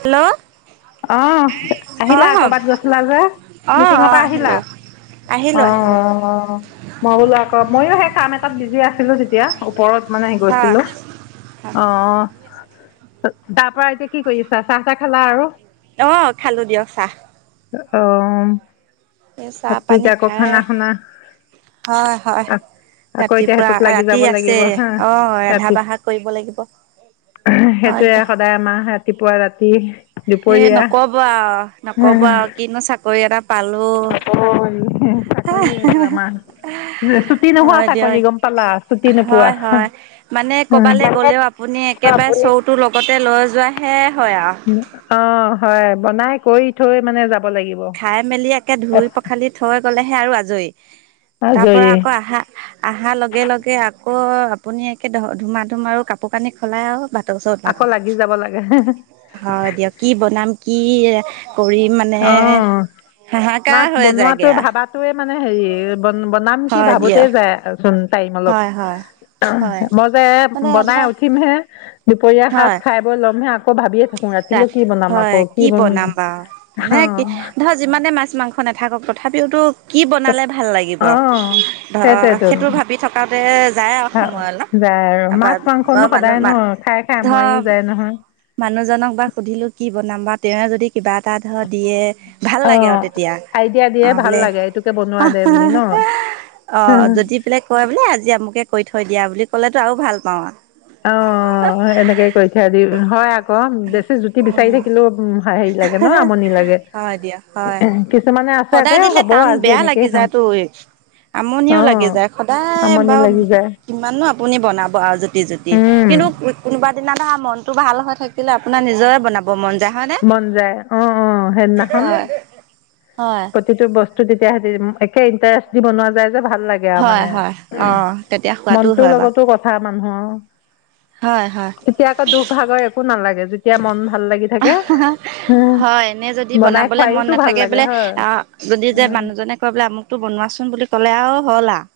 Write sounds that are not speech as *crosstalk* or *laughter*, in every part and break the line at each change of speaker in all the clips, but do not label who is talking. Hello.
অ',
অ
আহিলা কৰবাত গৈছিলা যে,
অ
মিটিঙৰ পৰা আহিলা?
আহিলো
অ',
আহিলো আহিলো
অ', অ', মই বোলো আকৌ, ময়ো সেই কাম এটাত বিজি আছি ছিলো তেতিয়া, ওপৰত মানে আহি
হয়
গৈছিলো,
হয়
অহ। তাৰ পৰা এতিয়া কি কৰি আছা? চাহ চাহ খালা আৰু?
অ', খালো দিয়ক চাহ।
অ',
এই চাহ
তাকেই
পানী
এতিয়া আকৌ
খাই
খানা শুনা।
হয় হয়।
আকৌ এতিয়া
ৰাতিপুৱা
সেইটোত লাগি যাব
ৰাতি
লাগিব
আছেই,
হা।
অ', ৰান্ধা বঢ়া কৰিব লাগিব। হয়
সেইটোয়েই সদায় আমাৰ ৰাতিপুৱা ৰাতি।
হেই
দুপৰীয়া
নকব আৰু, নকব আৰু কিনো চাকৰি এটা পালো।
অ', চাকৰি চাকৰিয়েটো আমাৰ ছুটি নোহোৱা
হয়
চাকৰি
দিয়ক,
গম পালা ছুটি নোপোৱা
হয় হয়। মানে কবালৈ গ'লেও আপুনি একেবাৰে চৌ তো লগতে লৈ যোৱা
অ', হয়, বনাই কৰি থৈ মানে যাব লাগিব
খাই মেলি একে ধুই পখালি থৈ গলেহে আৰু আজৰি। তাৰ পৰা
আজৰি
আকৌ আহা আহা লগে লগে আকৌ আকৌ আপুনি একে ধুমা ধুম আৰু কাপোৰ কানি খলাই আৰু ব
আকৌ লাগি যাব লাগে
হয় দিয়ক, কি বনাম কি? কৰিম মানে। হাহাকাৰ
ভাত
হৈ
বনোৱাটো
যায়গে আ
ভাবাটোয়েই মানে হেৰি বন বনাম কি
হয়
ভাবোতেই
দিয়ক
যায়চোন টাইম অলপ।
হয় হয় হয়
মই যে
মানে
বনাই
ধৰ
উঠিমহে দুপৰীয়া সাজ
হয়
খাই বৈ ল'মহে, আকৌ ভাবিয়েই থাকো ৰাতিলৈ
ৰাত
কি বনাম
হয়
আকৌ কি বনাম?
বাৰু মানে কি, ধৰ যিমানে মাছ মাংস নাথাকক তথাপিওতো কি
অ
বনালে ভাল লাগিব?
অ
ধৰ
সেইটোৱেতো
সেইটো ভাবি থকাতে যায় আৰু
ভা-
সময় অলপ,
যায় আৰু মাছ মাংসনো
বৰ মানুহ
সদায় ন খাই খাই আমুৱাইও
ধৰ
যায় নহয়
মানুহজনক বা সুধিলো কি বনাম? বা তেৱেই যদি কিবা এটা ধৰ দিয়ে। ভাল
অ
লাগে আৰু তেতিয়া।
আইডিয়া দিয়ে
অ'
ভাল
বোলে
লাগে এইটোকে বনোৱা দে বুলি ন
অ' যদি বোলে কয় বোলে আজি আমুকে কৰি থ থৈ দিয়া বুলি ক'লেতো আৰু ভাল পাওঁ আৰু
অ' এনেকেই কৰি থিয় দি হয় আকৌ বেছি জুতি বিচাৰি
উম
থাকিলোও উ হেৰি লাগে ন আমনি লাগে
হয় দিয়া হয়
কিছুমানে আছে আকৌ
সদায়
এ
দিলে
হ'ব
টান
আজি
বেয়া
এনেকেই
লাগি
খাওঁ
যায় তো।
অ
আমনিও লাগি যায় সদায়
আমনি
বাৰু
লাগি যায়
কিমাননো আপুনি বনাব আৰু জুতি জুতি
উম
কিন্তু কোনোবা দিনা ধৰা মনতটো ভাল হৈ থাকিলে আপোনাৰ নিজৰে বনাব মন যায় হয় ন?
মন যায় অ' অ' সেইদিনাখন
হয়
প্ৰতিটো বস্তু তেতিয়া স একে ইণ্টাৰেষ্ট দি বনোৱা যায়। ভাল লাগে আৰু
হয়
মানে
হয় অ তেতিয়া খোৱাতো
মনটোৰ
হয় বাৰু
লগতো কথা মানৰ
হয় হয়
তেতিয়া আকৌ দুখ ভাগৰ একো নালাগে যেতিয়া মন। ভাল লাগি থাকে হ
হয় এনে যদি
বনাই
বনাবলৈ মন
খুৱাইওতো ভাল
নাথাকে
লাগে
বোলে
হয়।
যদি যে মানুহজনে কয় বোলে আমুোকতটো বনোৱাচোন বুলি ক'লে আৰু হ'ল আৰু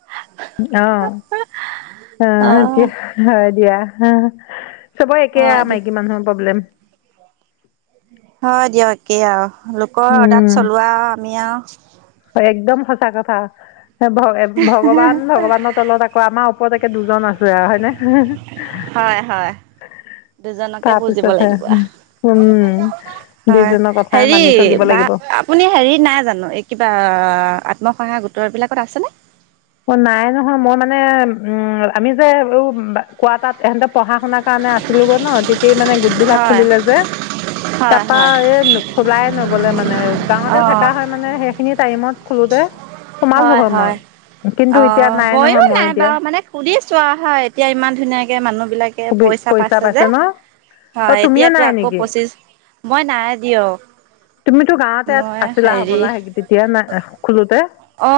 অ'
আও
আহয়া হয় দিয়া। চবৰ একে
হয় দিয়
মাইকী মানুহৰ প্ৰব্লেম।
হয় দিয়ক একেই আৰু লোকৰ অৰ্ডাত চলোৱা আৰু আমি আৰু
হয় একদম সঁচা কথা ভ ভগৱান ভগৱানৰ তলত আকৌ আমাৰ, ওৰতে দুজন আছো আৰু হয়নে।
হয় হয় দুজনকে
তাৰ
পুজিব
পিছতহে
লাগিব
উম
হয়
দুইজনৰ কথাই
হেৰি
মানি চলিব
বা
লাগিব।
আপুনি হেৰি নাই জানো এই কিবা আত্মসহায়ক গোটৰ বিলাকত আছেনে।
অ নাই নহয় মই মানে উম আমি যে কোৱা তাত এহতে পঢ়া শুনা কাৰণে। মান আছিলো গৈ ন তেতিয় মানে গোট বিলাক
হয়
খুলিলে যে।
হয়
তাৰপা
হয়
এই খোলাই নগলে মানে
অ
গাঁৱতে থাককা হয় মানে সেইখিনি টাইমত খোলোতে সমাজহ
হয়
মই
হয়
কিন্তু
অ
এতিয়া নাই নহয়
ময়ো
মই
নাই
এতিয়া
বাৰু মানে সুধ চোৱা হয়া এতিয়া ইমান ধুনীয়াকে মানে ত পইচা পাইছে যে
অঁ
হয়
তুমিও
এতিয়াতো
নাই
আকৌ
নেকি
পচিছ মই নাই দিয়ক।
তুমিতো গাঁৱতে
মই
আছিলা
হেৰি
হ'বলা সে তেতিয়া না খোলোতে?
অ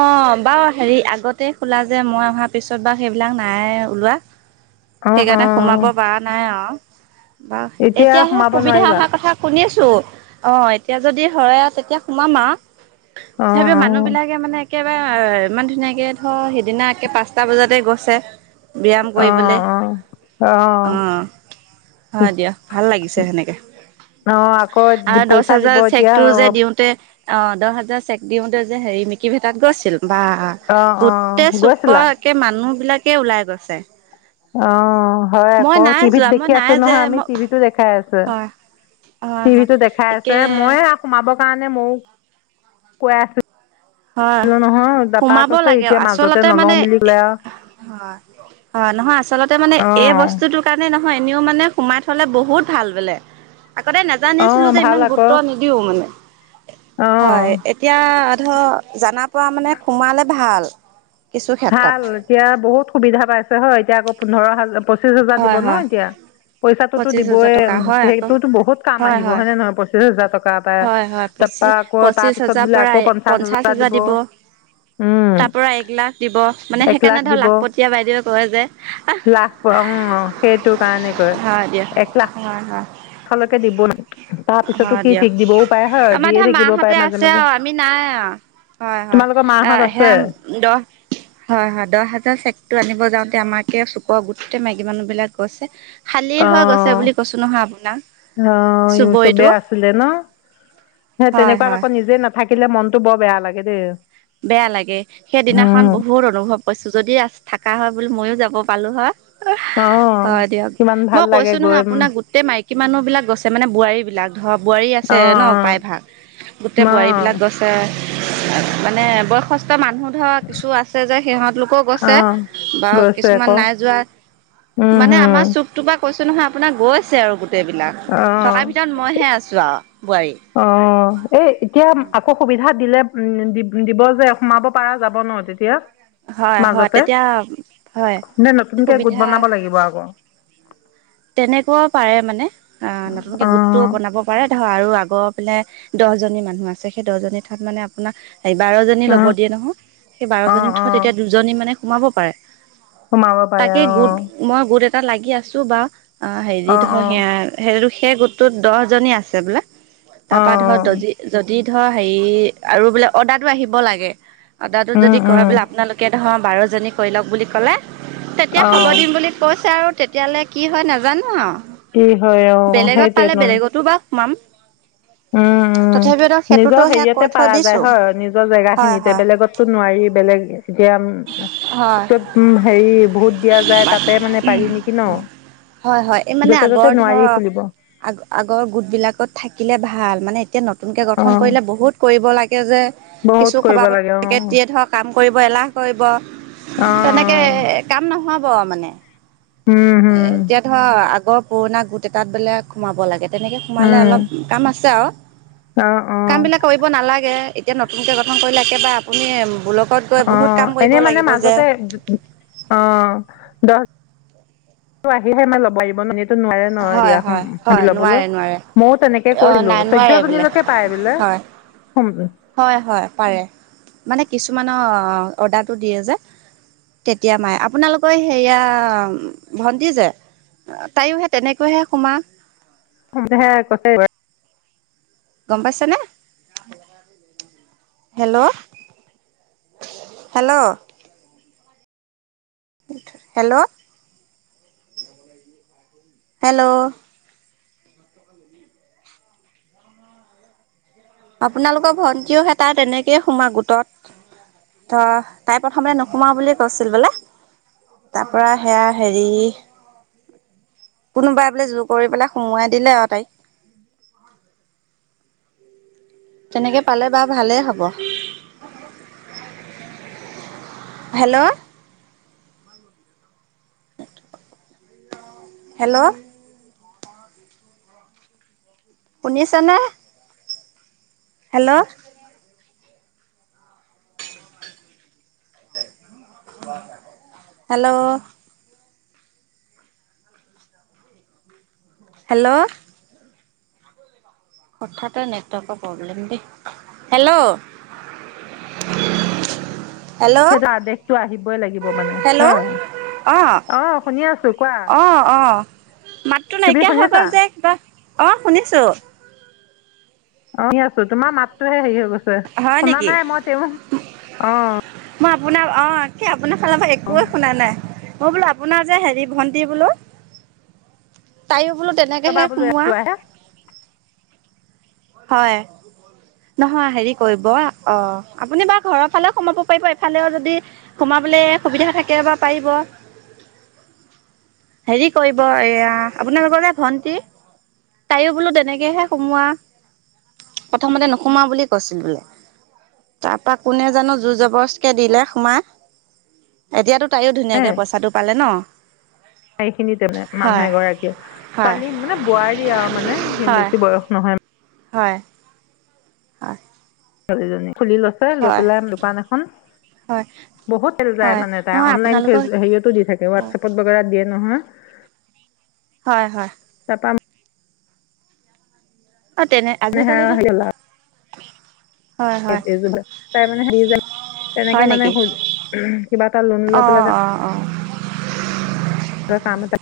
বাৰু হেৰি আগতে খোলা যে মই অহাৰ পিছত বাৰু সেইবিলাক নাই ওলোৱা।
অঁ
সেইকাৰণে
অঁ
সোমাব পৰা নাই আৰু বাৰু
এতিয়া
এতিয়াহে
সোমাব
সুবিধা
নোৱাৰিবা
অহাৰ কথা শুনেছো। অ এতিয়া যদি হয় আৰু তেতিয়া সোমাম আৰু
অঁ
তথাপি মানুহ,
অঁ
মানে একেবাৰে ইমান ধুনাকে ধৰ সিদিনা একে পাঁচটা বজাতে গৈছে। ব্যায়াম কৰিবলে
অঁ অঁ অঁ
অ, হয় দিয়া ভাল লাগিছে সেনেকে।
অঁ আকৌ
আৰু
দি-
দচ
পইচা দিব
হোজাৰ
এতিয়া
চেকতটো যে
অঁ
দিওঁতে, অ দহ হাজাৰ চেক দিওঁতে যে হেৰি মিকি ভেটাত গৈছিল। বা
অঁ
গোটেই চুক
গৈছিলা
একে মানুহ বিলাকে ওলাই গৈছে।
অ হয়
মই
আকৌ
নাই
টিভিত
যোৱা মই
দেখি
নাই
আছো
যে
নহয় আমি
মই
টিভিতো দেখাই আছো।
হয় হয় হয়
টিভিতো দেখাই আছে
একে
মই সোম চব কাৰণে ময়ো কৈ আছিলো।
হয় সোমাব লাগে
এতিয়া মাজতে
আচলতে
নলওঁ
মানে
বুলি
এ
ক'লে আৰু
হয় হয় নহয় আচলতে মানে এই
অঁ
বস্তুটোৰ কাৰণে নহয় এনেও মানে, সোমাই থলে বহুত ভাল বোলে আগতে
অঁ
নাজানিছিলোঁ যে
ভাল
ইমান
আকৌ
গুৰুত্ব নিদিওঁ মানে।
অঁ
হয় এতিয়া ধৰ জানা পৰা মানে সোমালে ভাল কিছু ক্ষেত্ৰত।
ভাল এতিয়া বহুত সুবিধা পাইছে হয় এতিয়া আকৌ পোন্ধৰ হাজাৰ পঁচিশ হেজাৰ দিব
হয়
ন
হয়
এতিয়া, পইচাটোতো
পঁচিশ হাজাৰ
দিবই
টকা হয় আকৌ
সেইটোতো বহুত কাম
হয়
আহিব
হয়।
হয়নেে নহয় পচিশ হাজাৰ টকা
হয় হয়
এ
পঁচি
তাৰা আকৌ
পঁচিছ
তাৰ পিছত
হাজাৰ
বোলে
পৰা
আকৌ পঞ্চাশ হজাৰ
হাজাৰ
দিব। উম
তাৰ পৰা এক লাখ দিব মানে
এক
সেইকাৰণে ধৰ
দিব
লাখ পতিয়াই বাইদেৱে কয় যে।
লাখ পোৱা উম সেইটো কাৰণে কয়
হয় দিয়ক।
এক
হয় হয়
লাখালৈকে। দিব তাৰ পিছতো
হয়
কি
দিয়ক
ঠিক দিবও পায় হয়
আমাৰ
দিয়ে
ধৰা
থাকিব
মাহঁতে
পাৰে মাজে
আছে
মাজে।
আৰু আমি নাই আৰু। হয় হয়
তোমালোকৰ মাহঁত আছে
সেয়া দহ হয় হয় দহ হাজাৰ চেকটো আনিব যাও, আমাৰ কেে চুকৰ গোটতে মাইকী মানুহ বিলাক গৈছে। শালিৰ
অ
হৈ গছে বুলি কৈছো নহয় আপোনাক চুব
বেয়া আছিলে ন? সে
হয়
তেনেকুৱাত
হয়
আকৌ নিজে নাথাকিলে মনতটো বৰ বেয়া লাগে দেই,
বেয়া লাগে সেইদিনাখন
উম।
বহুত অনুভৱ কৈছো যদি থাক থকা হয় বুলি ময়ো যাব পালোঁ হয়।
অঁ
হয় দিয়ক,
কিমান ভাল
মই
লাগে
কৈছো নহয়
গৈ
আপোনাৰ গোটেই মাইকী মানুহ বিলাক গছে মানে বোৱাৰী বিলাক। ধৰ বোৱাৰী আছে
অঁ
ন
অঁ
প্ৰায়ভাগ গোটেই
অঁ
বোৱাৰীবিলাক গছে মানে বয়সস্থ মানুহ ধৰা কিছু আছে যে সিহঁত লোকও গৈছে
অঁ
বা
গৈছে
কিছুমান
আকৌ
নাই যোৱা
উম
মানে
হম
আমাৰ চুকটোৰ পৰা কৈছো নহয় আপোনাৰ গৈ আছে আৰু গোটেই এইবিলাক
অঁ
থকাৰ ভিতৰত মইহে আছো আৰু বোৱাৰী।
অ এই এতিয়া আকৌ সুবিধা দিলে উম দিব যে সোমাব পাৰা যাব ন তেতিয়া,
হয় হয়
মাজতে
তেতিয়া হয়।
নে নতুনকে গোট
সুবিধা
বনাব লাগিব আকৌ?
তেনেকুৱাও পাৰে মানে আ, নতুনকে গোটটো
অঁ
বনাব পাৰে আৰু আগৰ পিনে দহজনী মানুহ আছে সেই দহজনী ঠাত মানে আপোনাৰ এ বাৰজনী ল'ব
অঁ
দিয়ে নহয়, সেই
অঁ
বাৰজনী থ'
অঁ
তেতিয়া দুজনী মানে সোমাব পাৰে।
সোমাব পাৰে
তাকে গোট
অঁ
মই গোট এটা এটা লাগি আছো বা অ হেৰি
অঁ
ধৰ
অঁ
সেয়া সেই গোটটোত দহ জনী আছে বোলে তাৰপা ধৰ
অঁ
দজি যদি ধ হেৰি আৰু বোলে অৰ্ডাৰটো আহিব লাগে, অৰ্ডাৰটো
উম
যদি
উম
কয় বোলে আপোনালোকে ধৰ বাৰজনী কৰি লওক বুলি কলে তেতিয়া হ'ব
অঁ
দিম বুলি কৈছে আৰু তেতিয়ালে কি হয় না নাজানো
কি হয় অ
আৰু বেলেগত পালে
সেইটোৱেতো
বেলেগতো বা সোমাম।
উম, উম,
তথাপিও ধৰ সেইটোতো
নিজৰ
সেয়া কৈ
হেৰিয়তে
থৈ
পাৰা যায়
দিছো
হয় নিজৰ জেগা
হয়
খিনিতে
হয়
বেলেগতো নোৱাৰি বেলেগ এতিয়া,
হয়
হেৰি ভূত দিয়া যায় তাতে মানে পাৰি নেকি ন?
হয় - হয়, এই মানে
য'তে ত'তে
আগৰ ধৰ
নোৱাৰি খুলিব
আগ আগৰ গোট বিলাকত থাকিলে ভাল মানে এ নতুনকে
অ
গঠন কৰিলে বহুত কৰিব লাগে যে,
বহুত
কিছু
কৰিব
সভা
লাগে অ অ
*unintelligible* কাম কৰিব এলাহ কৰিব
অ
তেনেকে কাম নহব মানে
উম, হুম
অ', আগৰ পুৰণা গোট এটাত বেলেগ সোমাব লাগে তেনেকে সোমালে
উম
অলপ কাম আছে আৰু
অ অ
কাম বিলাক কৰিব নালাগে এতিয়া নতুনকে গঠন কৰিলে একেবাৰে আপুনি গৈ বহুত
অ',
কাম কৰিব
এনে মানে
লাগিব যে।
মাজতে অ', দশ আহিহে মানে ল'ব লাগিব ন' এটো নোৱাৰে ন'
হয়
এতিয়া হুম
হয় হয়
ল'বলৈ?
নোৱাৰে নোৱাৰে
ময়ো তেনেকে
অ
কৰিলো
নাই
চৈধ্য
নোৱাৰে বোলে
জনীলৈকে পাই বোলে
হয়।
সোমহে
হয় - হয়, পাৰে মানে কিছুমানৰ অৰ্ডাৰটো দিয়ে যে তেতিয়া মায়ে আপোনালোকৰ সেয়া ভন্টি যে তাইওহে তেনেকৈহে সোমা
*unintelligible* কছে
গম পাইছানে? হেল্ল' হেল্ল' হেল্ল' হেল্ল' আপোনালোকৰ ভন্টিও হে তাই তেনেকেই সোমা গোটত। ত' তাই প্ৰথমে নোসুমাও বুলি কৈছিল বোলে তাৰ পৰা সেয়া হেৰি কোনোবাই বোলে জোৰ কৰি পেলাই সোমোৱাই দিলে আৰু তাইক।
*inaudible*
তেনেকে পালে বাৰু ভালেই হ'ব হেল্ল' হেল্ল' শুনিছে নে? হেল্ল' হেল্ল' হেল্ল' হঠাতে নেটৱৰ্কৰ প্ৰব্লেম দেই হেল্ল'
*inaudible*
হেল্ল'
সেইটো, আদেশটো আহিবই লাগিব মানে।
হেল্ল'
*unintelligible*
অঁ
অ'! শুনি আছোঁ, কোৱা?
অঁ অঁ মাতটো
তুমি
নাইকিয়া হৈ গ'ল‌
শুনিছা
যে, কিবা। অ'! শুনিছোঁ।
আমি আছো তোমাৰ মাতটোহে হেৰি হ
হয়
শুনা
নেকি
নাই মই তেওঁ অ
মই আপোনাৰ অ কি আপোনাৰ ফালৰ পৰা একোৱে শুনা নাই। মই বোলো আপোনাৰ যে হেৰি ভণ্টি বোলো তাই বোলো
কবা
তেনেকেহে
বোলো
সোমোৱা।
একটো আহে
হয়। নহয় হেৰি কৰিব অ আপুনি বাৰু ঘৰৰ ফালেও সোমাব পাৰিব এফালেও যদি সোমাব বোলে সুবিধা থাকে বা পাৰিব
*inaudible*
হেৰি কৰিব এয়া আপোনালোকৰ যে ভন্টি তাইও বোলো তেনেকেহে সোমোৱা প্ৰথমতে, নোসোমাও বুলি কৈছিল, বোলে। তাৰপা, কোনে জানোঁ! জোৰজবৰজকে দিলে সোমাই। এতিয়াতো, তাইয়ো ধুনীয়াকে পইচাটো পালে ন'!
সেইখিনি তেনে মানুহ
হয়
এগৰাকীয়ে,
হয়
ছোৱালী মানে বোৱাৰি আৰু মানে
হয়
বেছি বয়স নহয়।
হয় হয়
ছোৱালীজনী খুলি লৈছে লৈ
হয়
পেলাই দোকান এখন
হয়
বহুত যায়
হয়
মানে তাই
নহয়
অনলাইন ফে
আপোনালোকৰ
হেৰীয়াটো দি থাকে
হয়
হোৱাটছএপ নহয়।
হয় হয়।
তাৰপা
অ তেনে
মানে
আজিকালিতো
হেৰি
হয় হয়
*unintelligible* তাই মানে তেনেকে
হয়
মানে
নেকি
হ কিবা এটা লোন লৈ
অ
পেলাই
অ অ
কাম এটাত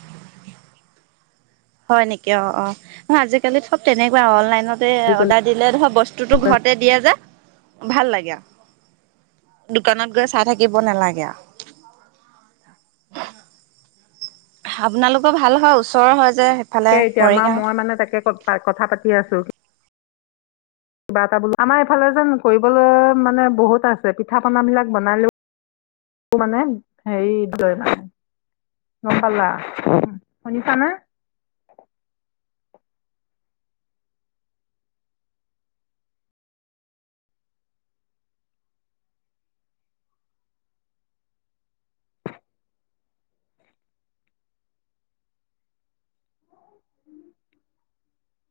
হয় নেকি অ', অ' ময় আজিকালি চব তেনেকুৱা অনলাইনত যে
কৰিলোঁ
অৰ্ডাৰ দিলে ধৰ বস্তুতটো ঘৰতে দিয়া যে। ভাল লাগে দোকানত গৈ চাই থাকিব নালাগে আও।
*inaudible*
আপোনালোকৰ ভাল হয় ওচৰৰ হয় যে সেইফালে
তাকে এতিয়া আমাৰ
মৰিগাঁও।
মই মানে *unintelligible* কথা পাতি আছো। কিবা এটা বোলো আমাৰ এইফালে যেন কৰিবলৈ মানে বহুত আছে পিঠা পনাবিলাক বনালো। *unintelligible* মানে হেৰি লয় মানে। গম পালা শুনিছা নে? *inaudible*